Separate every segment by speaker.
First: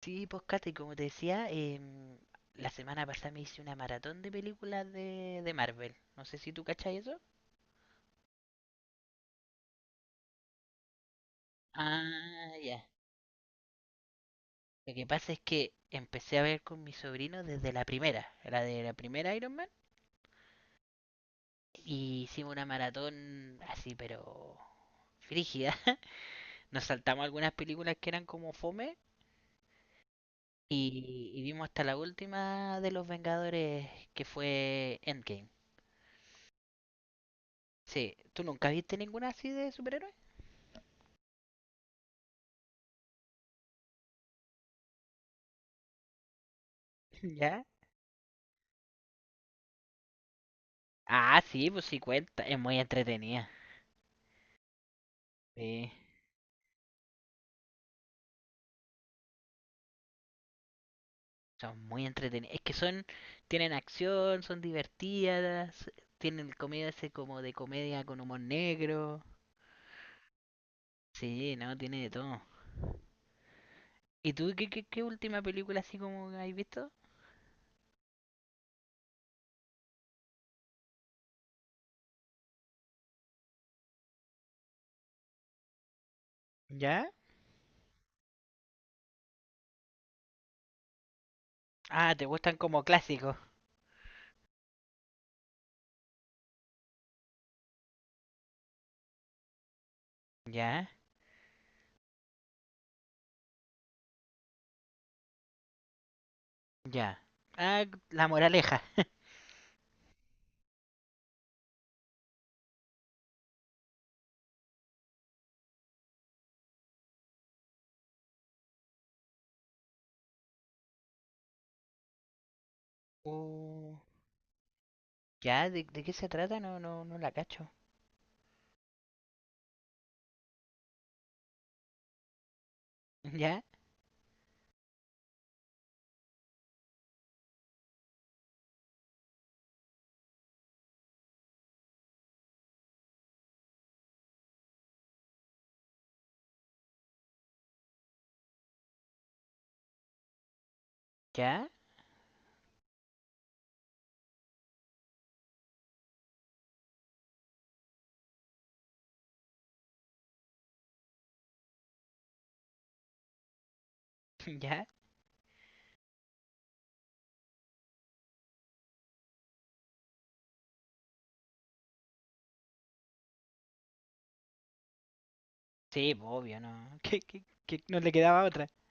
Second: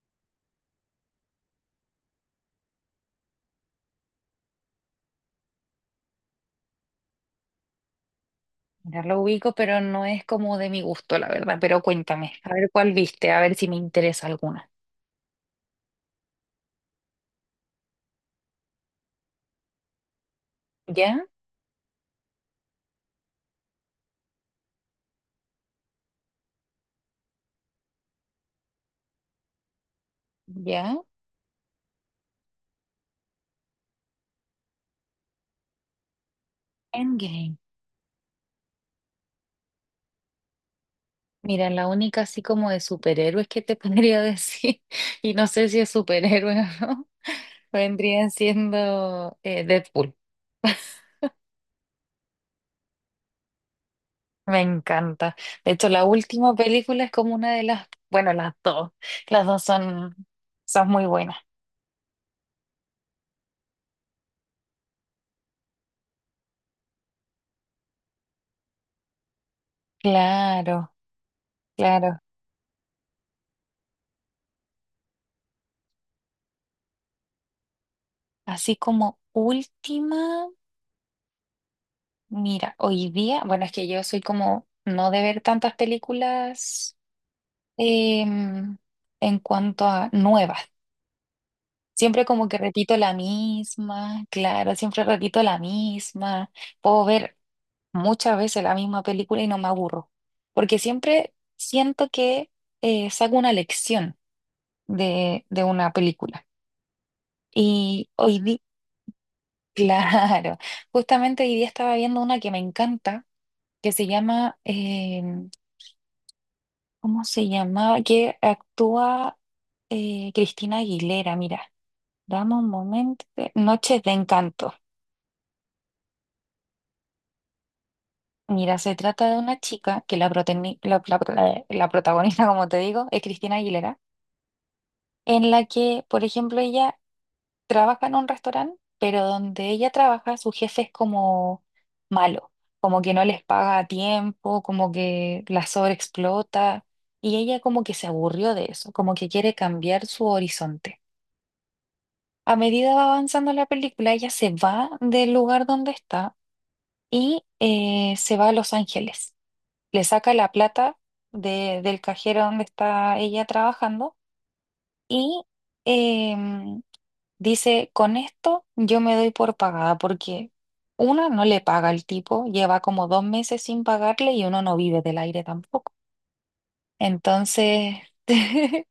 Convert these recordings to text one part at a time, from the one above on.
Speaker 1: Sí, pues Kate, como te decía, la semana pasada me hice una maratón de películas de Marvel. No sé si tú cachas eso.
Speaker 2: Ya lo ubico, pero no es como de mi gusto, la verdad. Pero cuéntame,
Speaker 1: Ah,
Speaker 2: a ver
Speaker 1: ya.
Speaker 2: cuál viste, a ver si me interesa alguna.
Speaker 1: Lo que pasa es que empecé a ver con mi sobrino desde la primera, la de la primera Iron Man,
Speaker 2: ¿Ya?
Speaker 1: y hicimos una maratón así, pero frígida. Nos saltamos algunas películas que eran como fome
Speaker 2: ¿Ya?
Speaker 1: y vimos hasta la última de los Vengadores que fue Endgame.
Speaker 2: Endgame.
Speaker 1: Sí, ¿tú nunca viste ninguna así de superhéroes?
Speaker 2: Mira, la única así como de superhéroes que te podría decir, y no sé si es superhéroe o no,
Speaker 1: ¿Ya?
Speaker 2: vendría siendo Deadpool.
Speaker 1: Ah, sí, pues sí cuenta. Es muy entretenida.
Speaker 2: Me encanta. De hecho,
Speaker 1: Sí,
Speaker 2: la última película es como una de las, bueno, las dos. Las dos son, son muy buenas.
Speaker 1: son muy entretenidas. Es que son, tienen acción, son divertidas, tienen el comedia ese como de comedia con humor negro.
Speaker 2: Claro,
Speaker 1: Sí, no, tiene de
Speaker 2: claro.
Speaker 1: todo. ¿Y tú qué, qué última película así como has visto?
Speaker 2: Así como última. Mira, hoy día, bueno, es que yo soy como no de ver tantas películas
Speaker 1: ¿Ya?
Speaker 2: em, en cuanto a nuevas.
Speaker 1: Ah, te
Speaker 2: Siempre como
Speaker 1: gustan
Speaker 2: que
Speaker 1: como
Speaker 2: repito la
Speaker 1: clásicos.
Speaker 2: misma, claro, siempre repito la misma. Puedo ver muchas veces la misma película y no me aburro, porque
Speaker 1: Ya,
Speaker 2: siempre siento que saco una lección de una película.
Speaker 1: ya. Ah,
Speaker 2: Y
Speaker 1: La
Speaker 2: hoy día,
Speaker 1: Moraleja.
Speaker 2: claro, justamente hoy día estaba viendo una que me encanta, que se llama... ¿Cómo se llamaba? Que actúa Cristina Aguilera, mira, dame un momento.
Speaker 1: Uh,
Speaker 2: Noches de Encanto.
Speaker 1: ya, de qué se trata? No, no, no la cacho.
Speaker 2: Mira, se trata de una chica que la, proteni- la- la- la protagonista, como te digo, es Cristina
Speaker 1: Ya,
Speaker 2: Aguilera, en la que, por ejemplo, ella trabaja en un restaurante, pero donde ella trabaja, su jefe es como malo, como que no les paga a tiempo, como que la sobreexplota, y ella como que se aburrió de eso, como que quiere cambiar su horizonte.
Speaker 1: ya,
Speaker 2: A medida va avanzando la película, ella se va del lugar donde está y se va a Los Ángeles. Le saca la plata del cajero donde está ella trabajando
Speaker 1: ya.
Speaker 2: y em, dice, con esto yo me doy por pagada porque una no le paga al tipo, lleva como 2 meses sin pagarle y uno no vive del aire tampoco.
Speaker 1: Sí, pues, obvio, no. Que, que
Speaker 2: Entonces,
Speaker 1: no le quedaba otra.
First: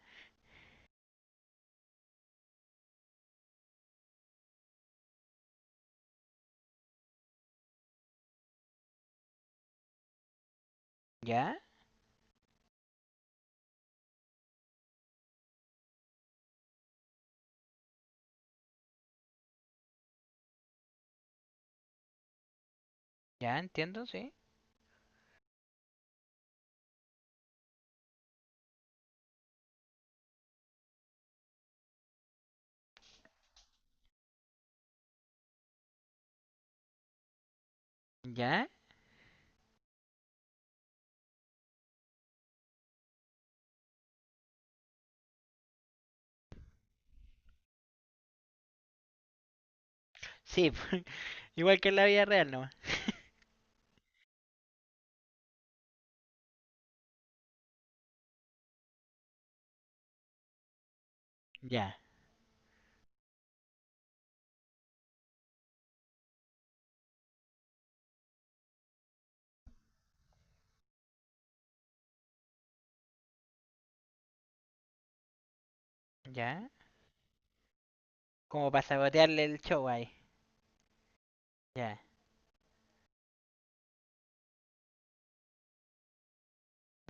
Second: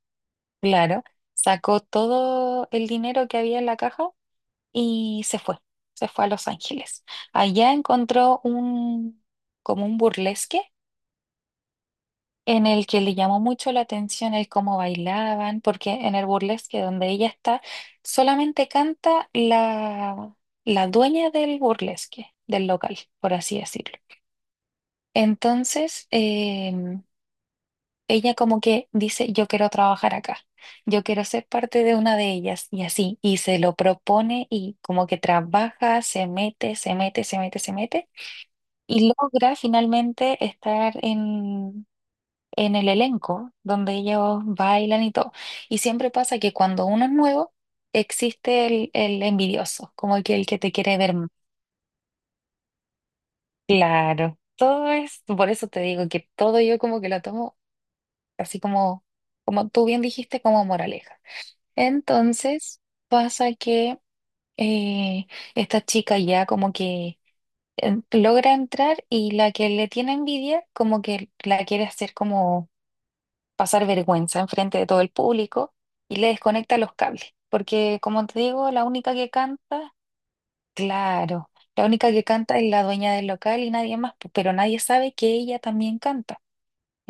Speaker 2: claro, sacó todo el dinero que había en la caja y se fue a Los Ángeles. Allá encontró un, como un burlesque
Speaker 1: ¿Ya?
Speaker 2: en el que le llamó mucho la atención el cómo bailaban, porque en el burlesque donde ella está, solamente canta la, la dueña del burlesque, del local, por
Speaker 1: ¿Ya?
Speaker 2: así decirlo.
Speaker 1: Entiendo, sí.
Speaker 2: Entonces, ella como que dice, yo quiero trabajar acá, yo quiero ser parte de una de ellas y así, y se lo propone y como que trabaja, se mete
Speaker 1: ¿Ya?
Speaker 2: y logra finalmente estar en el elenco donde ellos bailan y todo. Y siempre pasa que cuando uno es nuevo, existe el envidioso, como que el que
Speaker 1: Sí,
Speaker 2: te quiere ver más.
Speaker 1: igual que en la vida real no.
Speaker 2: Claro, todo es, por eso te digo que todo yo como que lo tomo así como, como tú bien dijiste, como moraleja.
Speaker 1: Ya.
Speaker 2: Entonces pasa que eh, esta chica ya como que logra entrar y la que le tiene envidia como que la quiere hacer como pasar vergüenza enfrente de todo el público y le
Speaker 1: ¿Ya?
Speaker 2: desconecta los cables. Porque como te
Speaker 1: Como
Speaker 2: digo,
Speaker 1: para
Speaker 2: la única que
Speaker 1: sabotearle el show
Speaker 2: canta,
Speaker 1: ahí.
Speaker 2: claro, la
Speaker 1: Ya.
Speaker 2: única que canta es la dueña del local y nadie más, pero nadie sabe que ella también canta.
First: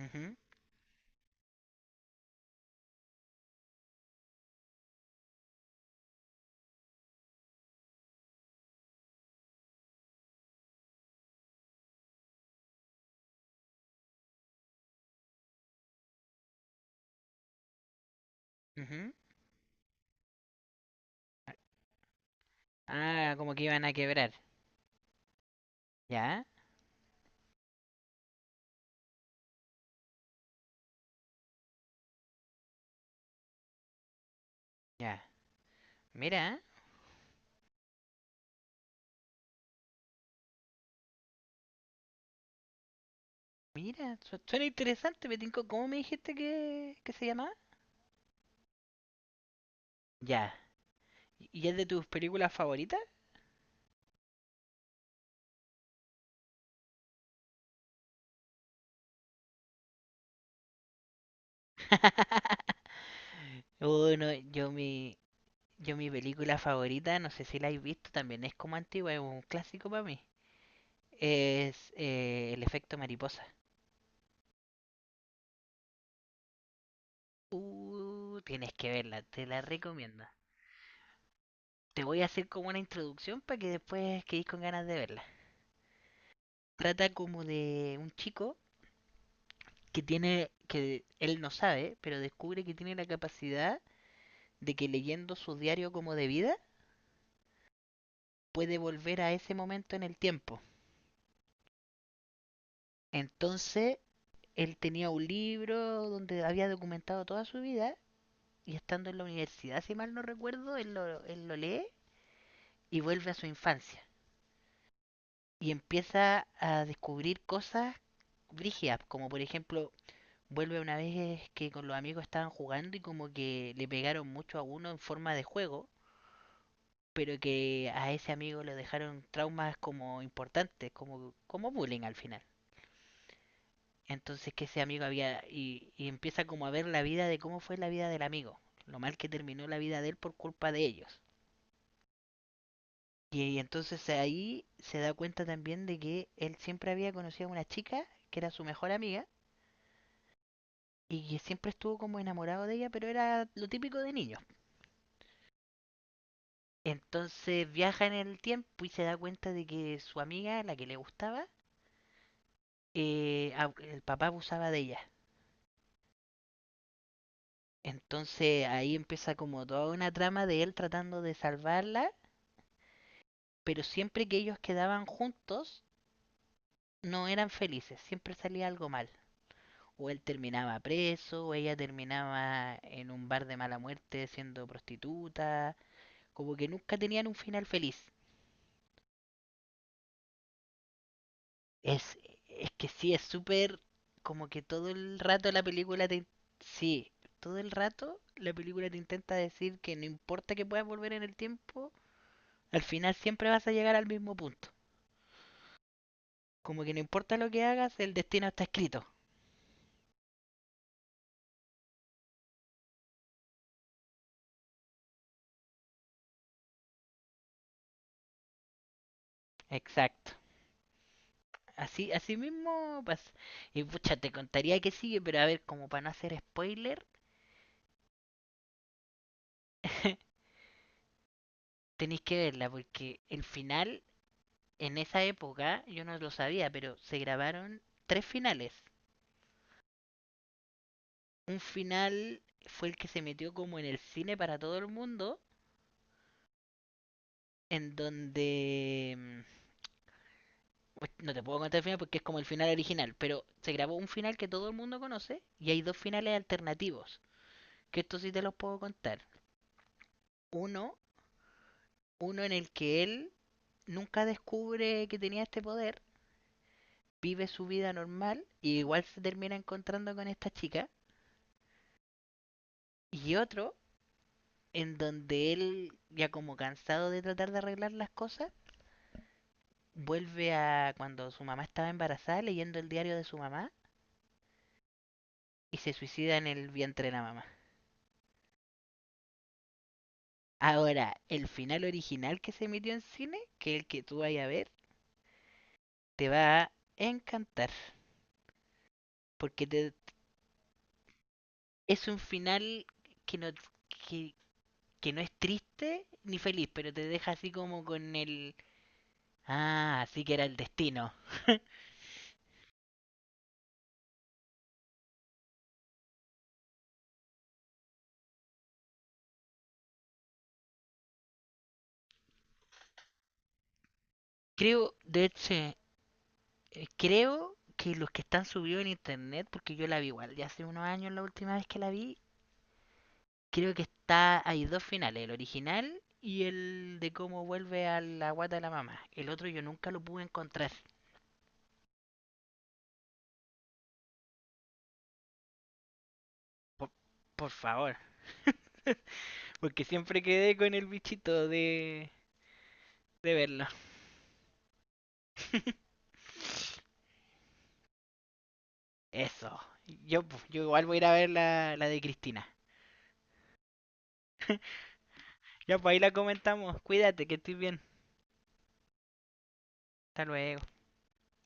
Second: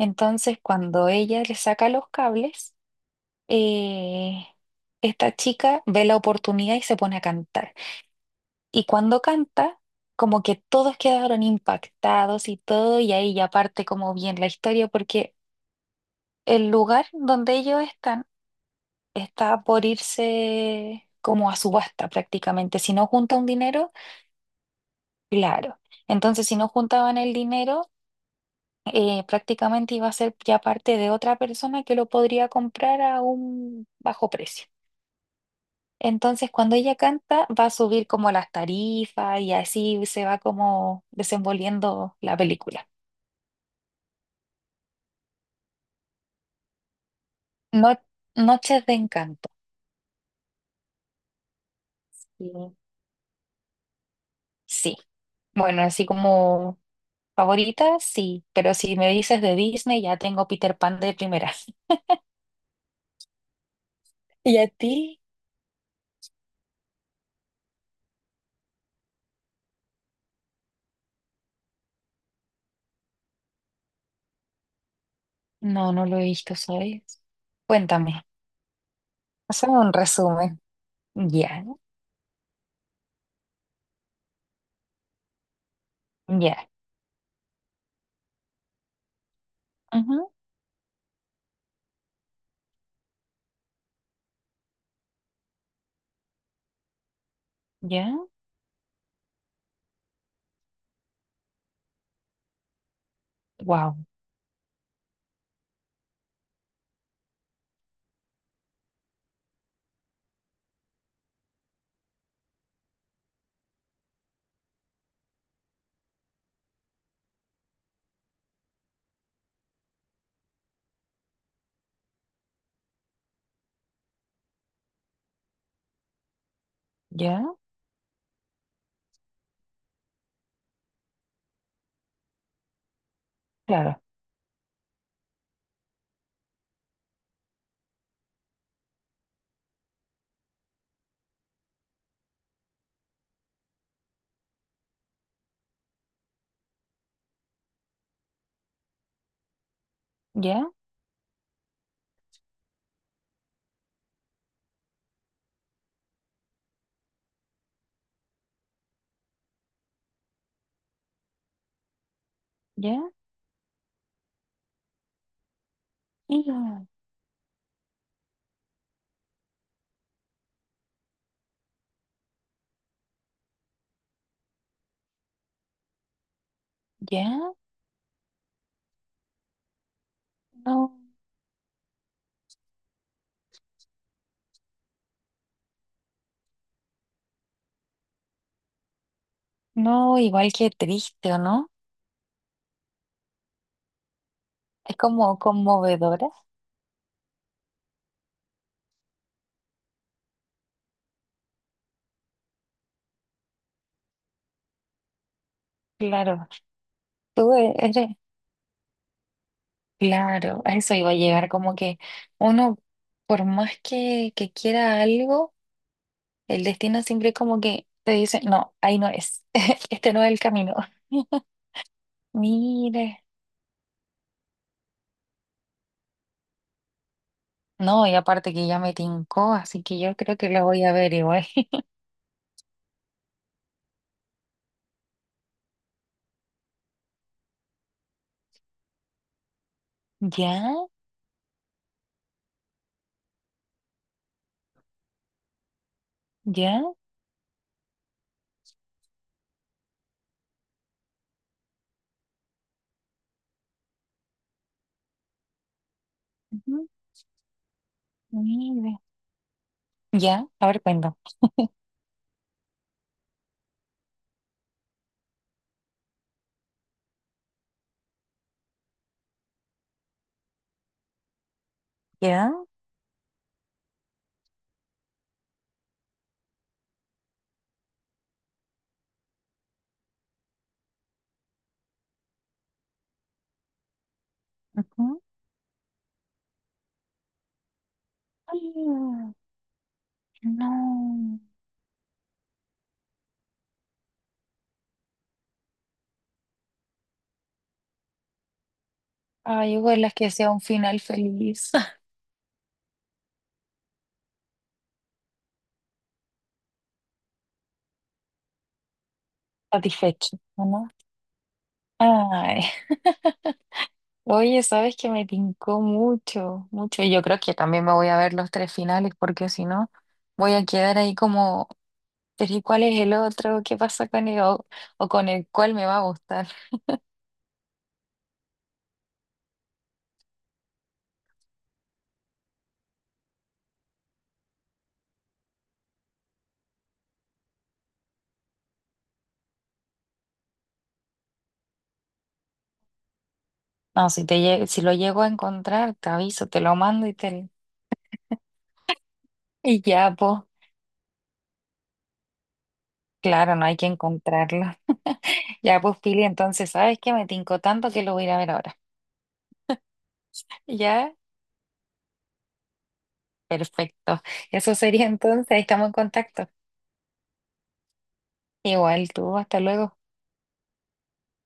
Speaker 1: Ujú,
Speaker 2: cuando ella le saca los cables, eh, esta chica ve la oportunidad y se pone a cantar. Y cuando canta, como que todos quedaron impactados y todo, y ahí ya parte como bien la historia, porque el lugar donde ellos están
Speaker 1: ujú.
Speaker 2: está por irse como a subasta prácticamente. Si no
Speaker 1: Ah,
Speaker 2: junta un
Speaker 1: como que iban
Speaker 2: dinero,
Speaker 1: a quebrar.
Speaker 2: claro.
Speaker 1: ¿Ya?
Speaker 2: Entonces, si no juntaban el dinero... prácticamente iba a ser ya parte de otra persona que lo podría comprar a un bajo precio.
Speaker 1: Ya.
Speaker 2: Entonces,
Speaker 1: Mira,
Speaker 2: cuando ella canta, va a subir como las tarifas y así se va como desenvolviendo la película.
Speaker 1: mira. Suena interesante, me tincó. ¿Cómo me dijiste que se llamaba?
Speaker 2: No- Noches de Encanto.
Speaker 1: Ya. Y es de tus películas
Speaker 2: Sí.
Speaker 1: favoritas?
Speaker 2: Sí. Bueno, así como favoritas, sí. Pero si me dices de Disney, ya tengo Peter Pan de primera.
Speaker 1: Uy, no,
Speaker 2: ¿Y a ti?
Speaker 1: yo mi película favorita, no sé si la habéis visto, también es como antigua, es un clásico para mí. Es El efecto mariposa.
Speaker 2: No, no lo he visto, ¿sabes? Cuéntame.
Speaker 1: Tienes que verla, te la
Speaker 2: Hazme un
Speaker 1: recomiendo.
Speaker 2: resumen. Ya,
Speaker 1: Te voy a hacer como una introducción para que después quedéis con ganas de verla.
Speaker 2: ya,
Speaker 1: Trata como de un chico que
Speaker 2: ujú,
Speaker 1: tiene, que él no sabe, pero descubre que tiene la capacidad de que leyendo su diario como de vida
Speaker 2: ya.
Speaker 1: puede volver a ese momento en el tiempo. Entonces,
Speaker 2: Wow.
Speaker 1: él tenía un libro donde había documentado toda su vida y estando en la universidad, si mal no recuerdo, él lo lee y vuelve a su infancia. Y empieza a descubrir cosas brígidas, como por ejemplo, vuelve una vez que con los amigos estaban jugando y como que le pegaron mucho a uno en forma de juego, pero
Speaker 2: Ya.
Speaker 1: que a ese amigo le dejaron traumas como importantes, como bullying al final.
Speaker 2: Claro.
Speaker 1: Entonces que ese amigo había y empieza como a ver la vida de cómo fue la vida del amigo, lo mal que terminó la vida de él por culpa de ellos. Y entonces ahí se da cuenta también de que él siempre había conocido a una chica que era su mejor amiga
Speaker 2: Ya.
Speaker 1: y que siempre estuvo como enamorado de ella, pero era lo típico de niños. Entonces viaja en el tiempo y se da cuenta de que su amiga, la que le gustaba,
Speaker 2: Ya.
Speaker 1: eh, el papá abusaba de ella.
Speaker 2: Ya.
Speaker 1: Entonces ahí empieza como toda una trama de él tratando de salvarla, pero siempre que ellos quedaban juntos no eran
Speaker 2: Ya.
Speaker 1: felices, siempre salía algo mal. O él terminaba
Speaker 2: No.
Speaker 1: preso, o ella terminaba en un bar de mala muerte siendo prostituta, como que nunca tenían un final feliz.
Speaker 2: No, igual que triste, ¿o no?
Speaker 1: Es, es que sí, es súper como que todo
Speaker 2: Es
Speaker 1: el
Speaker 2: como
Speaker 1: rato la película te...
Speaker 2: conmovedora.
Speaker 1: Sí, todo el rato la película te intenta decir que no importa que puedas volver en el tiempo, al final siempre vas a llegar al mismo punto.
Speaker 2: Claro,
Speaker 1: Como que no importa lo que hagas,
Speaker 2: eres,
Speaker 1: el destino está escrito.
Speaker 2: claro, a eso iba a llegar, como que uno, por más que quiera algo, el destino siempre como que te dice, no, ahí no es, este no es
Speaker 1: Exacto.
Speaker 2: el camino.
Speaker 1: Así, así mismo
Speaker 2: Mire,
Speaker 1: pasa. Y pucha, te contaría que sigue, pero a ver, como para no hacer spoiler.
Speaker 2: no, y aparte que ya me tincó, así que yo creo que la voy a ver igual.
Speaker 1: Tenéis que verla porque el final, en esa época, yo no lo sabía, pero se grabaron tres finales.
Speaker 2: Ya,
Speaker 1: Un final fue el que se metió como en el cine para todo el mundo,
Speaker 2: ya,
Speaker 1: en donde... pues, no te puedo contar el final porque es como el final original, pero se grabó un final que todo el mundo conoce y hay dos finales
Speaker 2: ujú,
Speaker 1: alternativos, que esto sí te los puedo
Speaker 2: mire,
Speaker 1: contar.
Speaker 2: ya, a ver,
Speaker 1: Uno,
Speaker 2: cuento.
Speaker 1: uno en el que él nunca descubre que tenía este poder, vive su vida normal y igual se termina encontrando con esta chica.
Speaker 2: Ya,
Speaker 1: Y otro en donde él, ya como cansado de tratar de arreglar las cosas, vuelve a cuando su mamá estaba embarazada leyendo el diario de su mamá
Speaker 2: ujú.
Speaker 1: y se suicida en el vientre de la mamá.
Speaker 2: Ay,
Speaker 1: Ahora,
Speaker 2: no.
Speaker 1: el final original que se emitió en cine, que es el que tú vayas a ver, te va a encantar. Porque
Speaker 2: Ay,
Speaker 1: te-
Speaker 2: ojalá que sea un final feliz,
Speaker 1: es un final que no, que, que no es triste ni feliz, pero te deja así como con el... Ah, así que
Speaker 2: satisfecho,
Speaker 1: era el
Speaker 2: ¿o no?
Speaker 1: destino.
Speaker 2: Ay, oye, sabes que me tincó mucho, mucho, y yo creo que también me voy a ver los 3 finales, porque si no, voy a quedar ahí como, pero ¿y cuál es el otro? ¿Qué pasa con él?
Speaker 1: Creo,
Speaker 2: O
Speaker 1: de
Speaker 2: con el
Speaker 1: hecho,
Speaker 2: cual me va a gustar.
Speaker 1: creo que los que están subidos en internet, porque yo la vi igual ya hace unos años la última vez que la vi, hay dos finales, el original y el de cómo vuelve a la guata de la mamá. El otro yo nunca lo pude encontrar.
Speaker 2: No, si lo llego a encontrar, te aviso, te lo
Speaker 1: Por,
Speaker 2: mando y te...
Speaker 1: por favor,
Speaker 2: Y
Speaker 1: porque
Speaker 2: ya,
Speaker 1: siempre
Speaker 2: pues,
Speaker 1: quedé con el bichito de
Speaker 2: claro, no
Speaker 1: verlo.
Speaker 2: hay que encontrarlo. Ya, pues, Pili, entonces, ¿sabes que me tincó tanto que lo voy a ir a ver ahora.
Speaker 1: Eso. Yo, pues, yo igual voy a ir a
Speaker 2: ¿Ya?
Speaker 1: ver la de Cristina.
Speaker 2: Perfecto. Eso sería entonces,
Speaker 1: Ya,
Speaker 2: estamos
Speaker 1: pues
Speaker 2: en
Speaker 1: ahí la
Speaker 2: contacto.
Speaker 1: comentamos. Cuídate, que estés bien.
Speaker 2: Igual tú, hasta luego.
Speaker 1: Hasta luego.